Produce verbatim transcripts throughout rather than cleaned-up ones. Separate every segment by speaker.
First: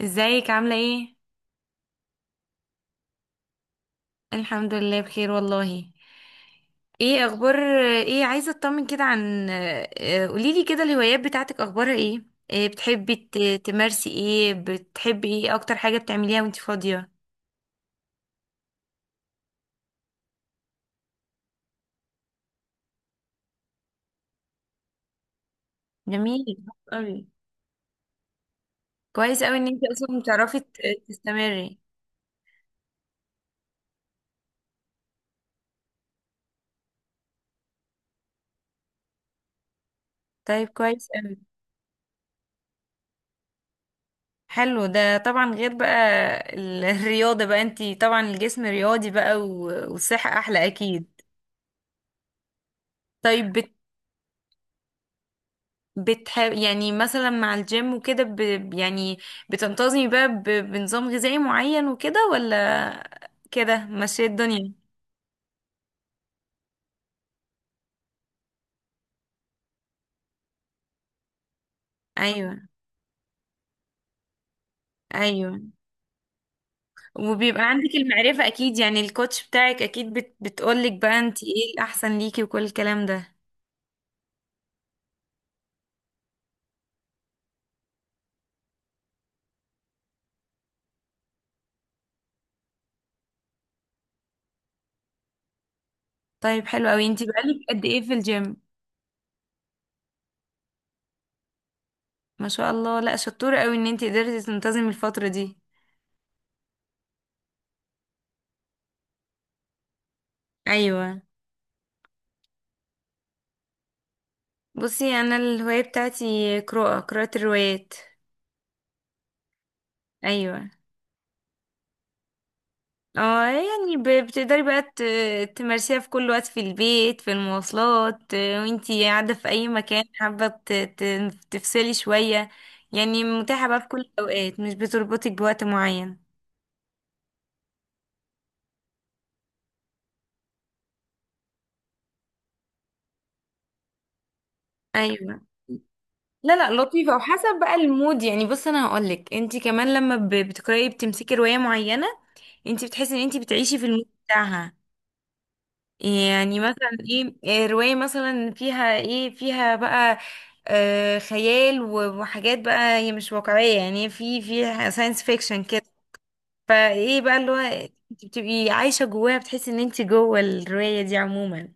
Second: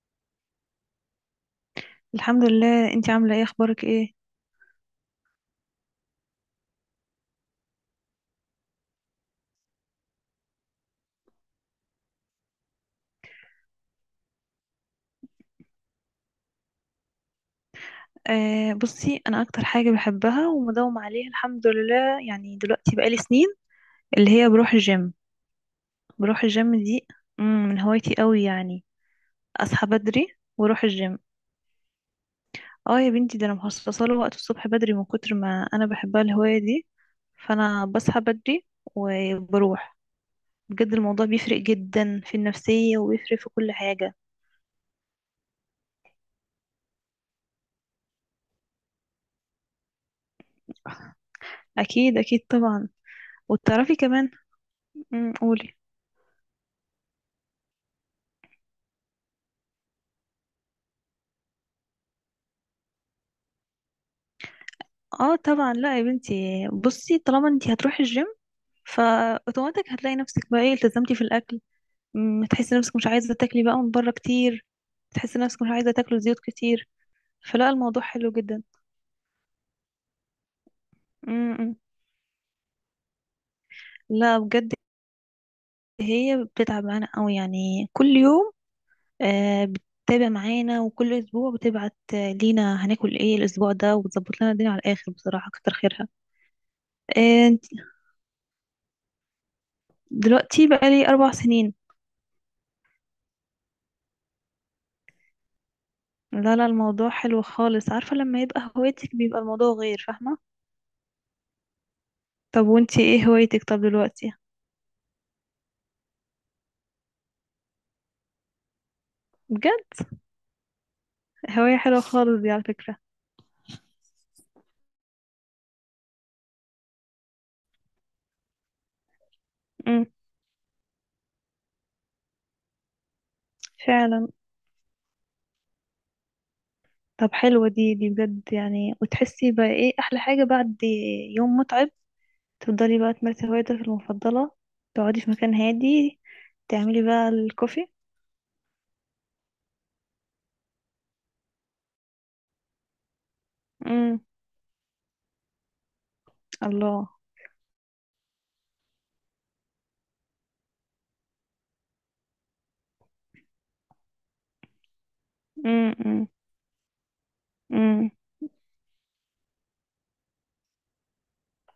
Speaker 1: ازيك عاملة ايه؟
Speaker 2: الحمد لله، انتي عاملة ايه؟ اخبارك ايه؟
Speaker 1: الحمد لله بخير والله. ايه اخبار؟ ايه، عايزة اطمن كده عن اه، قوليلي كده الهوايات بتاعتك اخبارها ايه؟ ايه بتحبي ت- تمارسي ايه؟ بتحبي ايه اكتر حاجة بتعمليها وانتي فاضية؟
Speaker 2: آه بصي، انا اكتر حاجة بحبها ومداوم عليها الحمد لله، يعني دلوقتي بقالي سنين اللي هي بروح الجيم. بروح
Speaker 1: جميل
Speaker 2: الجيم دي.
Speaker 1: قوي.
Speaker 2: مم، من هوايتي قوي يعني.
Speaker 1: كويس قوي ان انتي
Speaker 2: اصحى
Speaker 1: اصلا
Speaker 2: بدري
Speaker 1: بتعرفي ت-
Speaker 2: واروح الجيم.
Speaker 1: تستمري.
Speaker 2: اه يا بنتي، ده انا مخصصة له وقت الصبح بدري من كتر ما انا بحبها الهواية دي، فانا بصحى بدري وبروح.
Speaker 1: طيب،
Speaker 2: بجد
Speaker 1: كويس
Speaker 2: الموضوع
Speaker 1: قوي.
Speaker 2: بيفرق جدا في النفسية وبيفرق في كل حاجة.
Speaker 1: حلو ده طبعا، غير بقى ال- الرياضة بقى، انتي طبعا الجسم رياضي بقى و- والصحة احلى اكيد.
Speaker 2: اكيد اكيد طبعا.
Speaker 1: طيب.
Speaker 2: وتعرفي كمان. مم، قولي.
Speaker 1: بتحب يعني مثلا مع الجيم وكده ب... يعني بتنتظمي بقى ب... بنظام غذائي معين وكده، ولا كده ماشية الدنيا؟
Speaker 2: اه طبعا، لا يا بنتي، بصي، طالما انت هتروحي الجيم فاوتوماتيك هتلاقي نفسك بقى ايه التزمتي في الاكل. م،
Speaker 1: ايوه،
Speaker 2: تحسي نفسك مش عايزه تاكلي بقى من بره كتير، تحسي
Speaker 1: ايوه.
Speaker 2: نفسك مش عايزه تاكلي زيوت كتير،
Speaker 1: وبيبقى
Speaker 2: فلا
Speaker 1: عندك
Speaker 2: الموضوع حلو
Speaker 1: المعرفة
Speaker 2: جدا.
Speaker 1: اكيد، يعني الكوتش بتاعك اكيد بت... بتقولك بقى انت ايه
Speaker 2: م-م.
Speaker 1: الاحسن ليكي وكل الكلام ده.
Speaker 2: لا بجد، هي بتتعب معانا قوي يعني كل يوم، آه بتتابع معانا، وكل اسبوع بتبعت آه، لينا هناكل ايه الاسبوع ده، وبتظبط لنا الدنيا على الاخر بصراحه، كتر خيرها.
Speaker 1: طيب، حلو قوي. انت بقالك
Speaker 2: آه،
Speaker 1: قد ايه في الجيم؟
Speaker 2: دلوقتي بقى لي اربع سنين.
Speaker 1: ما شاء الله، لا شطورة قوي ان انت قدرتي تنتظمي الفترة دي.
Speaker 2: لا، لا، الموضوع حلو خالص، عارفة لما يبقى هوايتك بيبقى الموضوع غير، فاهمة؟
Speaker 1: ايوه،
Speaker 2: طب وانتي ايه هوايتك؟ طب دلوقتي؟
Speaker 1: بصي انا الهواية بتاعتي قراءة قراءة الروايات.
Speaker 2: بجد؟
Speaker 1: ايوه.
Speaker 2: هواية حلوة خالص دي على فكرة.
Speaker 1: اه يعني ب- بتقدري بقى ت- تمارسيها في كل وقت، في البيت، في المواصلات، آه، وانتي قاعدة في أي مكان
Speaker 2: امم.
Speaker 1: حابة ت- ت- تفصلي شوية. يعني متاحة بقى في كل
Speaker 2: فعلا.
Speaker 1: الأوقات، مش بتربطك بوقت معين.
Speaker 2: طب حلوة دي دي بجد يعني، وتحسي بقى ايه احلى حاجة بعد يوم متعب؟ تفضلي بقى تمارسي هوايتك المفضلة، تقعدي في
Speaker 1: أيوة.
Speaker 2: مكان هادي،
Speaker 1: لا لا،
Speaker 2: تعملي
Speaker 1: لطيفة
Speaker 2: بقى
Speaker 1: وحسب بقى
Speaker 2: الكوفي.
Speaker 1: المود. يعني بص، أنا هقولك، انتي كمان لما ب- بتقرأي بتمسكي رواية معينة، انتي بتحسي ان انتي بتعيشي في المود
Speaker 2: امم،
Speaker 1: بتاعها. يعني مثلا
Speaker 2: الله.
Speaker 1: ايه، إيه رواية مثلا فيها ايه، فيها بقى آه خيال و- وحاجات بقى هي مش واقعية، يعني في في ساينس فيكشن كده.
Speaker 2: امم، امم.
Speaker 1: فايه بقى اللي هو
Speaker 2: امم،
Speaker 1: انت بتبقي عايشة جواها، بتحسي ان انت جوه الرواية دي عموما،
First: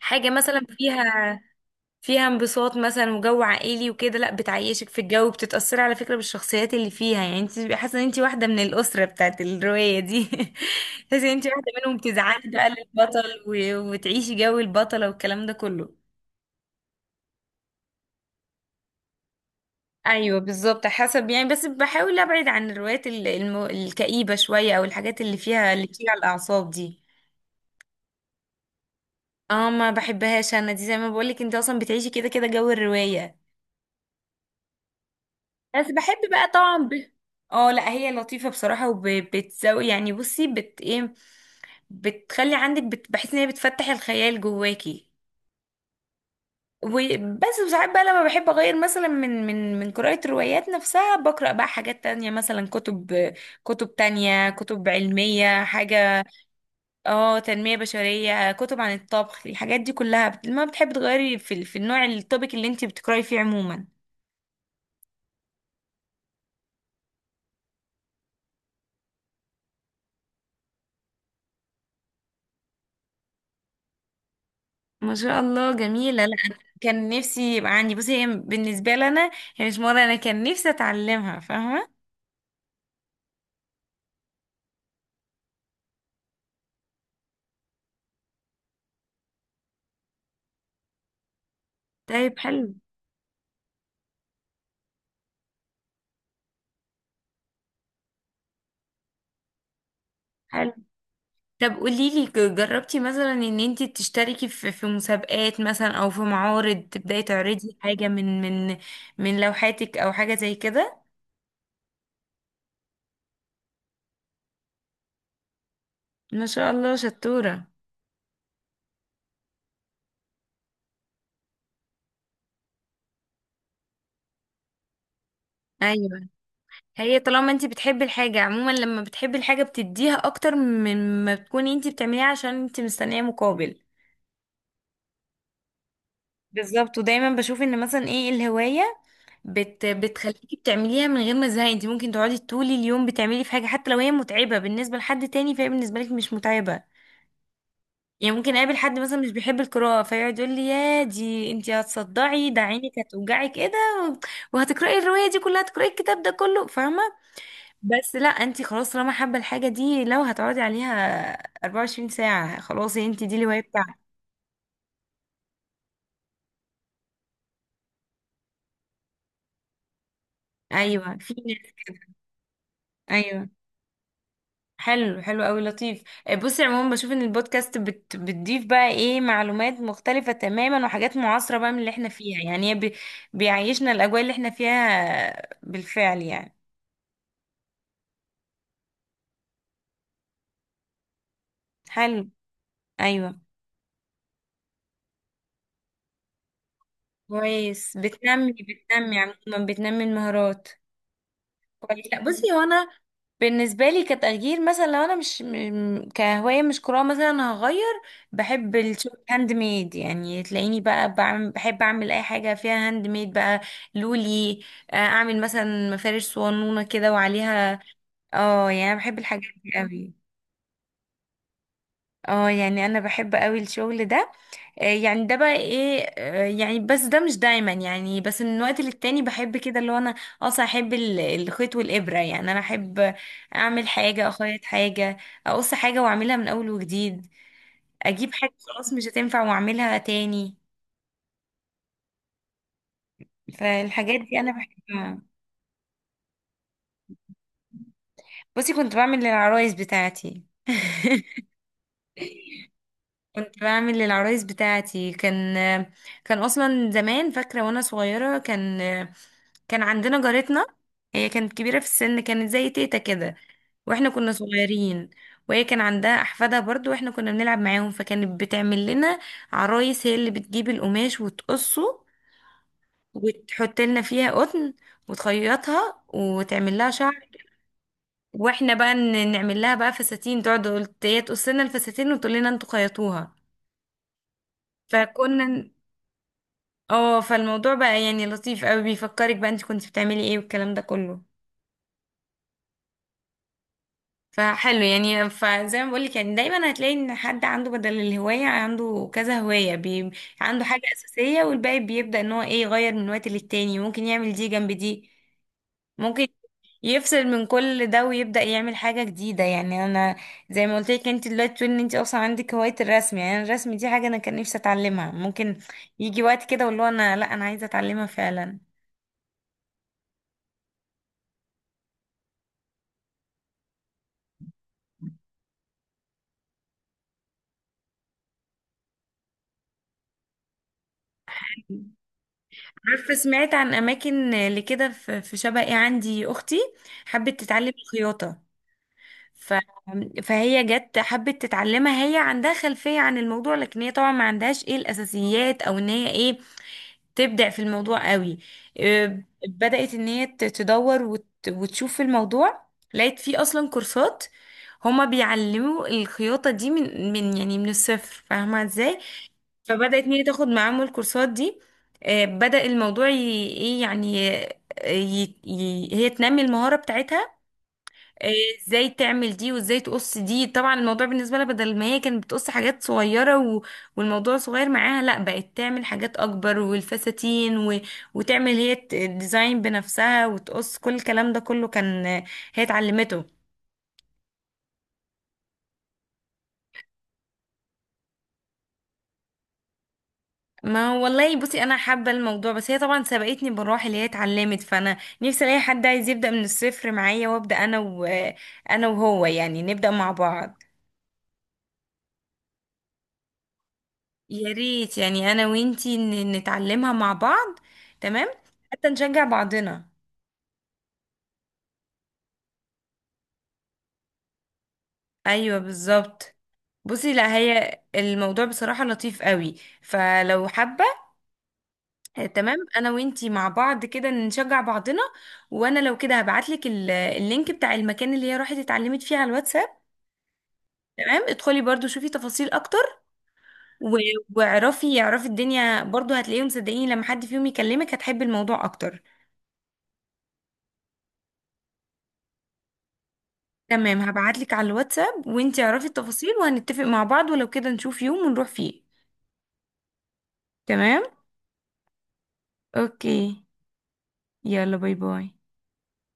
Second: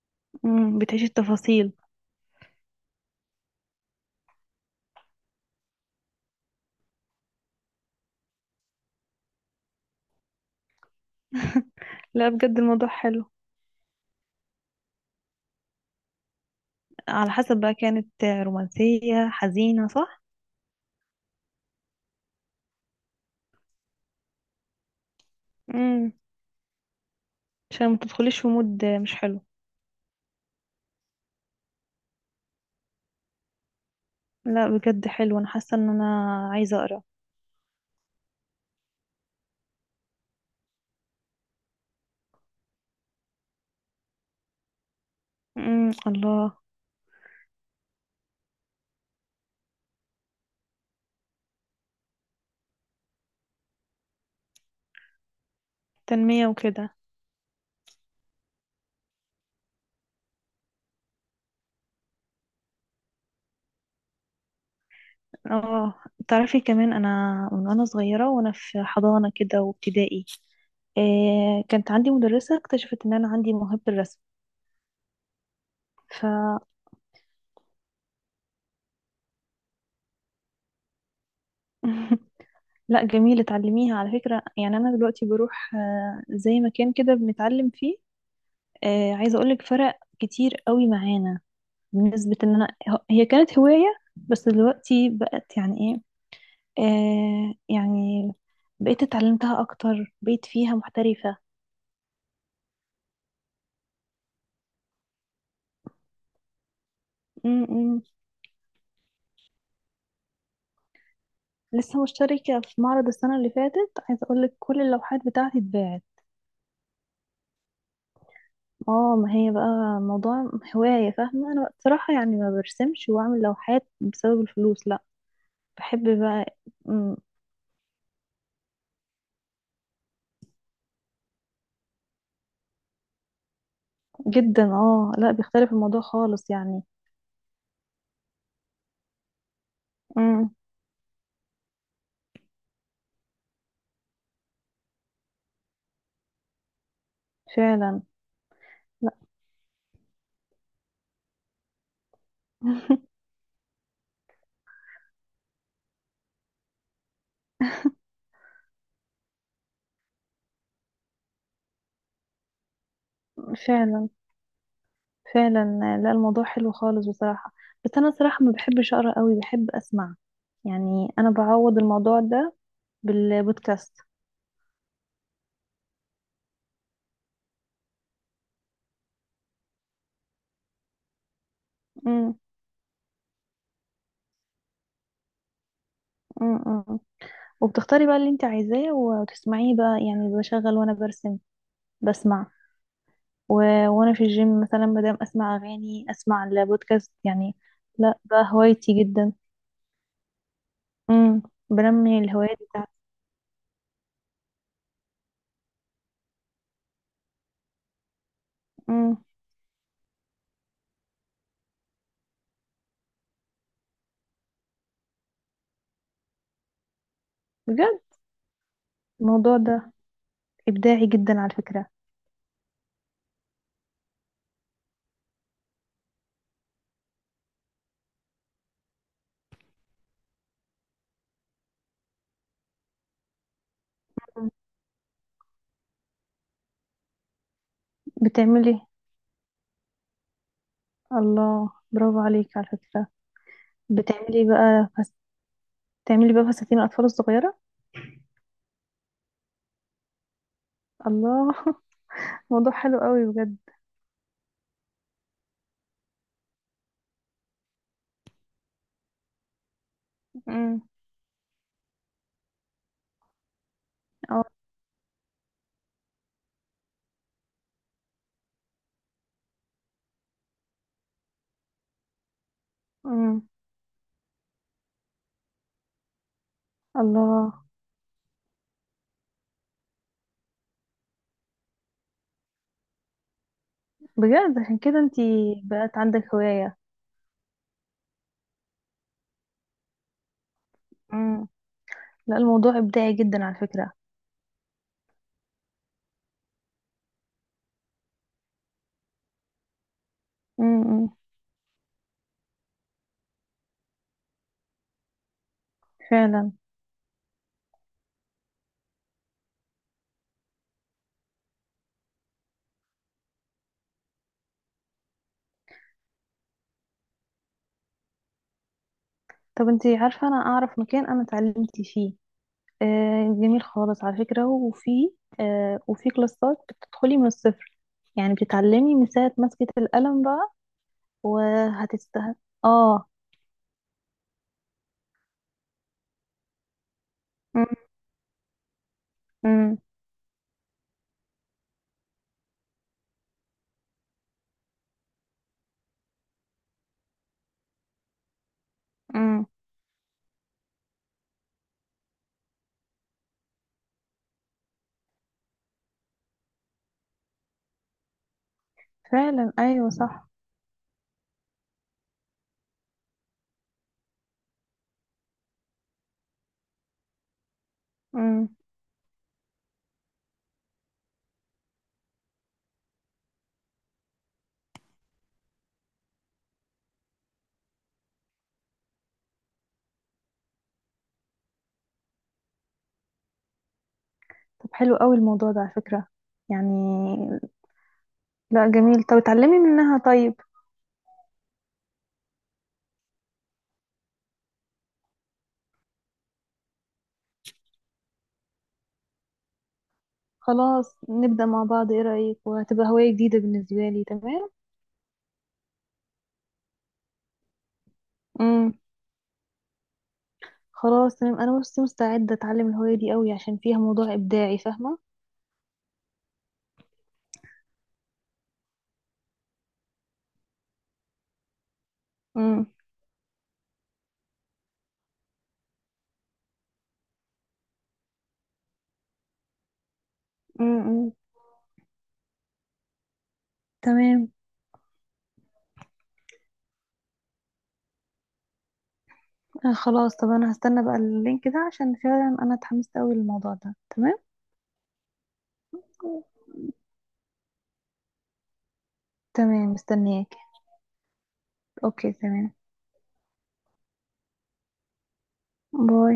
Speaker 1: حاجة مثلا
Speaker 2: أمم. بتعيشي
Speaker 1: فيها،
Speaker 2: التفاصيل.
Speaker 1: فيها انبساط مثلا وجو عائلي وكده. لا، بتعيشك في الجو، بتتأثري على فكرة بالشخصيات اللي فيها، يعني انت بتبقي حاسة ان انت واحدة من الأسرة بتاعت الرواية دي. تحسي ان انت واحدة منهم،
Speaker 2: لا
Speaker 1: تزعلي
Speaker 2: بجد،
Speaker 1: بقى
Speaker 2: الموضوع حلو.
Speaker 1: للبطل و- وتعيشي جو البطلة والكلام ده كله.
Speaker 2: على حسب بقى، كانت رومانسية حزينة، صح؟
Speaker 1: ايوه بالظبط، حسب يعني. بس بحاول ابعد عن الروايات ال- الم... الكئيبة شوية، او الحاجات اللي فيها اللي بتيجي
Speaker 2: امم.
Speaker 1: على الأعصاب دي.
Speaker 2: عشان ما تدخليش في مود مش حلو.
Speaker 1: اه، ما بحبهاش انا دي. زي ما بقولك، انت اصلا بتعيشي كده كده جو الرواية.
Speaker 2: لا بجد حلو، انا حاسه
Speaker 1: بس
Speaker 2: ان انا
Speaker 1: بحب بقى طبعا
Speaker 2: عايزه اقرا.
Speaker 1: ب... اه لا، هي لطيفة بصراحة، وبتزوي يعني. بصي، بت ايه، بتخلي عندك بت... بحس ان هي بتفتح الخيال جواكي.
Speaker 2: امم، الله.
Speaker 1: وبس، وساعات بقى لما بحب اغير مثلا من من من قراءة الروايات نفسها، بقرأ بقى حاجات تانية، مثلا كتب، كتب تانية، كتب علمية، حاجة.
Speaker 2: تنميه وكده.
Speaker 1: اه، تنمية بشرية، كتب عن الطبخ، الحاجات دي كلها. بت- ما بتحب تغيري في ال- في النوع، التوبيك اللي انت بتقرأي فيه عموما.
Speaker 2: اه، تعرفي كمان انا، من وانا صغيره وانا في حضانه كده وابتدائي، إيه كانت عندي مدرسه اكتشفت ان انا عندي موهبه الرسم.
Speaker 1: ما شاء الله
Speaker 2: ف
Speaker 1: جميلة. لا أنا كان نفسي يبقى عندي، بصي هي بالنسبة لنا، هي مش مرة. أنا كان نفسي أتعلمها فاهمة.
Speaker 2: لا جميل، اتعلميها على فكره، يعني انا دلوقتي بروح آه، زي مكان كده بنتعلم فيه. آه، عايزه اقولك فرق كتير قوي معانا بنسبة
Speaker 1: طيب،
Speaker 2: ان انا
Speaker 1: حلو
Speaker 2: هي كانت هواية، بس دلوقتي بقت يعني ايه، آه يعني بقيت اتعلمتها اكتر، بقيت
Speaker 1: حلو.
Speaker 2: فيها محترفة.
Speaker 1: طب قوليلي ك- جربتي مثلا ان انتي تشتركي في في مسابقات مثلا، او في معارض تبداي
Speaker 2: م
Speaker 1: تعرضي
Speaker 2: -م.
Speaker 1: حاجة من من من لوحاتك او حاجة زي كده؟
Speaker 2: لسه مشتركة في معرض السنة اللي فاتت، عايزة اقولك كل اللوحات بتاعتي اتباعت.
Speaker 1: ما شاء الله شطورة.
Speaker 2: اه، ما هي بقى موضوع هواية، فاهمة؟ انا بصراحة يعني ما برسمش واعمل لوحات بسبب الفلوس، لا، بحب
Speaker 1: ايوه،
Speaker 2: بقى. م.
Speaker 1: هي طالما انتي بتحبي الحاجة عموما، لما بتحبي الحاجة بتديها اكتر من ما بتكوني انتي بتعمليها عشان انتي مستنية مقابل.
Speaker 2: جدا، اه لا، بيختلف الموضوع خالص يعني.
Speaker 1: بالظبط. ودايما بشوف ان مثلا ايه الهواية بت
Speaker 2: م.
Speaker 1: بتخليكي بتعمليها من غير ما تزهقي. انت ممكن تقعدي طول اليوم بتعملي في حاجه، حتى لو هي متعبه بالنسبه لحد تاني فهي بالنسبه لك مش متعبه.
Speaker 2: فعلا.
Speaker 1: يعني ممكن اقابل حد
Speaker 2: لا.
Speaker 1: مثلا مش بيحب القراءه، فيقعد يقول لي، يا دي انت هتصدعي، ده عينك هتوجعك، ايه ده، وهتقراي الروايه دي كلها، هتقراي الكتاب ده كله، فاهمه؟ بس لا، انت خلاص طالما حابه الحاجه دي، لو هتقعدي عليها أربعة وعشرين ساعه خلاص، انت دي الهوايه بتاعتك.
Speaker 2: فعلا. فعلا. لا الموضوع حلو خالص بصراحة. بس أنا صراحة ما بحبش أقرأ قوي، بحب أسمع، يعني
Speaker 1: ايوه،
Speaker 2: أنا
Speaker 1: في
Speaker 2: بعوض
Speaker 1: ناس-
Speaker 2: الموضوع ده
Speaker 1: ايوه.
Speaker 2: بالبودكاست.
Speaker 1: حلو، حلو قوي، لطيف. آه، بصي عموما بشوف ان البودكاست بت بتضيف بقى ايه معلومات مختلفة تماما، وحاجات معاصرة بقى من اللي احنا
Speaker 2: امم،
Speaker 1: فيها. يعني هي بي بيعيشنا الاجواء اللي احنا فيها بالفعل يعني.
Speaker 2: امم، أمم. وبتختاري بقى اللي انت عايزاه وتسمعيه بقى، يعني بشغل وأنا برسم
Speaker 1: حلو.
Speaker 2: بسمع.
Speaker 1: ايوه،
Speaker 2: و... وأنا في الجيم مثلا مادام أسمع أغاني أسمع البودكاست يعني.
Speaker 1: كويس،
Speaker 2: لا، ده
Speaker 1: بتنمي
Speaker 2: هوايتي
Speaker 1: بتنمي
Speaker 2: جدا.
Speaker 1: عموما، بتنمي المهارات.
Speaker 2: امم.
Speaker 1: كويس.
Speaker 2: بنمي
Speaker 1: لا بصي،
Speaker 2: الهوايات
Speaker 1: هو انا
Speaker 2: بتاعتي.
Speaker 1: بالنسبة لي كتغيير مثلا، لو انا مش م- كهواية مش قراءة مثلا، انا هغير. بحب
Speaker 2: امم.
Speaker 1: الشغل هاند ميد، يعني تلاقيني بقى بعمل، بحب اعمل اي حاجة فيها هاند ميد بقى. لولي. آه، اعمل مثلا مفارش صوانونة كده وعليها.
Speaker 2: بجد
Speaker 1: اه يعني انا بحب الحاجات
Speaker 2: الموضوع
Speaker 1: دي
Speaker 2: ده
Speaker 1: قوي.
Speaker 2: إبداعي جدا على فكرة.
Speaker 1: اه يعني انا بحب قوي الشغل ده. آه، يعني ده بقى ايه، آه، يعني بس ده مش دايما، يعني بس من وقت للتاني بحب كده. اللي هو انا اصلا احب ال- الخيط والابره، يعني انا احب اعمل حاجه،
Speaker 2: مم.
Speaker 1: اخيط حاجه، اقص حاجه واعملها من اول وجديد، اجيب حاجه
Speaker 2: بتعملي.
Speaker 1: خلاص مش هتنفع واعملها تاني.
Speaker 2: الله، برافو عليك على فكرة.
Speaker 1: فالحاجات دي
Speaker 2: بتعملي
Speaker 1: انا
Speaker 2: بقى فس...
Speaker 1: بحبها.
Speaker 2: بتعملي بقى فساتين الأطفال الصغيرة.
Speaker 1: بصي كنت بعمل للعرايس بتاعتي.
Speaker 2: الله. موضوع حلو قوي بجد.
Speaker 1: كنت بعمل للعرايس بتاعتي. كان كان اصلا زمان، فاكره وانا صغيره كان كان عندنا جارتنا.
Speaker 2: امم.
Speaker 1: هي كانت كبيره في السن، كانت زي تيتا كده، واحنا كنا
Speaker 2: اه.
Speaker 1: صغيرين، وهي كان عندها احفادها برضو، واحنا كنا بنلعب معاهم، فكانت بتعمل لنا عرايس. هي اللي بتجيب القماش وتقصه،
Speaker 2: امم.
Speaker 1: وتحط لنا فيها قطن، وتخيطها، وتعمل لها شعر.
Speaker 2: الله.
Speaker 1: واحنا بقى ن- نعمل لها بقى فساتين. تقعد تقول، هي تقص لنا الفساتين وتقول لنا انتوا خيطوها.
Speaker 2: بجد، عشان كده انتي
Speaker 1: فكنا
Speaker 2: بقت عندك هواية.
Speaker 1: اه، فالموضوع بقى يعني لطيف قوي، بيفكرك بقى انت كنت بتعملي ايه والكلام ده كله.
Speaker 2: امم. لا الموضوع إبداعي جدا على فكرة.
Speaker 1: فحلو يعني. فزي ما بقولك، يعني دايما هتلاقي ان حد عنده بدل الهواية عنده كذا هواية بي... عنده حاجة
Speaker 2: امم.
Speaker 1: أساسية، والباقي بيبدأ ان هو ايه، يغير من وقت للتاني. ممكن يعمل دي جنب دي، ممكن
Speaker 2: فعلا.
Speaker 1: يفصل من كل ده ويبدأ يعمل حاجة جديدة. يعني انا زي ما قلت لك، انت دلوقتي تقولي ان انت اصلا عندك هواية الرسم، يعني أنا الرسم دي حاجة انا كان نفسي اتعلمها. ممكن يجي وقت كده واللي هو انا لا انا عايزة اتعلمها فعلا.
Speaker 2: طب انتي عارفة، أنا أعرف مكان أنا اتعلمت فيه، آه جميل خالص على فكرة. وفي آه وفي كلاسات بتدخلي من الصفر، يعني بتتعلمي من ساعة مسكة القلم بقى، وهتست اه.
Speaker 1: عارفة سمعت عن أماكن لكده. في في شبقي، عندي أختي حبت تتعلم الخياطة. ف...
Speaker 2: امم.
Speaker 1: فهي جت حبت تتعلمها. هي عندها خلفية عن الموضوع، لكن هي طبعا ما عندهاش ايه الأساسيات، أو إن هي ايه تبدع في الموضوع قوي. إيه،
Speaker 2: امم.
Speaker 1: بدأت إن هي ت- تدور وت... وتشوف في الموضوع. لقيت فيه أصلا كورسات. هما بيعلموا الخياطة دي من من يعني من الصفر، فاهمة ازاي؟
Speaker 2: فعلا، ايوه،
Speaker 1: فبدأت ميري
Speaker 2: صح.
Speaker 1: تاخد معاهم الكورسات دي. آه، بدأ الموضوع ي- ايه يعني، آه، ي- ي- هي تنمي المهارة بتاعتها. آه،
Speaker 2: امم.
Speaker 1: ازاي تعمل دي، وازاي تقص دي. طبعا الموضوع بالنسبة لها، بدل ما هي كانت بتقص حاجات صغيرة و- والموضوع صغير معاها، لا بقت تعمل حاجات اكبر، والفساتين و- وتعمل هي الديزاين بنفسها، وتقص كل الكلام ده كله. كان آه، هي اتعلمته.
Speaker 2: طب حلو قوي الموضوع ده على فكرة يعني. لا جميل، طب اتعلمي منها طيب.
Speaker 1: ما والله، بصي انا حابه الموضوع، بس هي طبعا سبقتني بالروح اللي هي اتعلمت، فانا نفسي الاقي حد عايز يبدا من الصفر معايا، وابدا انا و... انا وهو، يعني نبدا مع بعض.
Speaker 2: خلاص نبدأ مع بعض، ايه رأيك؟ وهتبقى هواية جديدة بالنسبة لي، تمام.
Speaker 1: يا ريت يعني انا وانتي ن- نتعلمها مع بعض. تمام،
Speaker 2: امم.
Speaker 1: حتى نشجع بعضنا.
Speaker 2: خلاص تمام، انا بس مستعدة اتعلم الهواية دي قوي عشان فيها موضوع ابداعي، فاهمة؟
Speaker 1: ايوه بالظبط. بصي لا، هي الموضوع بصراحه لطيف قوي. فلو حابه آه، تمام،
Speaker 2: امم.
Speaker 1: انا وانتي مع بعض كده نشجع بعضنا. وانا لو كده هبعتلك ال- اللينك بتاع المكان اللي هي راحت اتعلمت فيه على الواتساب.
Speaker 2: امم.
Speaker 1: تمام، ادخلي برضو شوفي تفاصيل اكتر و...
Speaker 2: تمام.
Speaker 1: واعرفي اعرفي الدنيا برضو، هتلاقيهم. صدقيني، لما حد فيهم يكلمك هتحبي الموضوع اكتر.
Speaker 2: آه خلاص، طب انا هستنى بقى اللينك ده عشان فعلا انا اتحمست قوي للموضوع ده،
Speaker 1: تمام،
Speaker 2: تمام.
Speaker 1: هبعتلك على الواتساب، وانتي اعرفي التفاصيل، وهنتفق مع بعض، ولو كده نشوف يوم ونروح فيه.
Speaker 2: تمام، مستنياك.
Speaker 1: تمام.
Speaker 2: اوكي تمام.
Speaker 1: اوكي. يلا، باي باي.
Speaker 2: باي.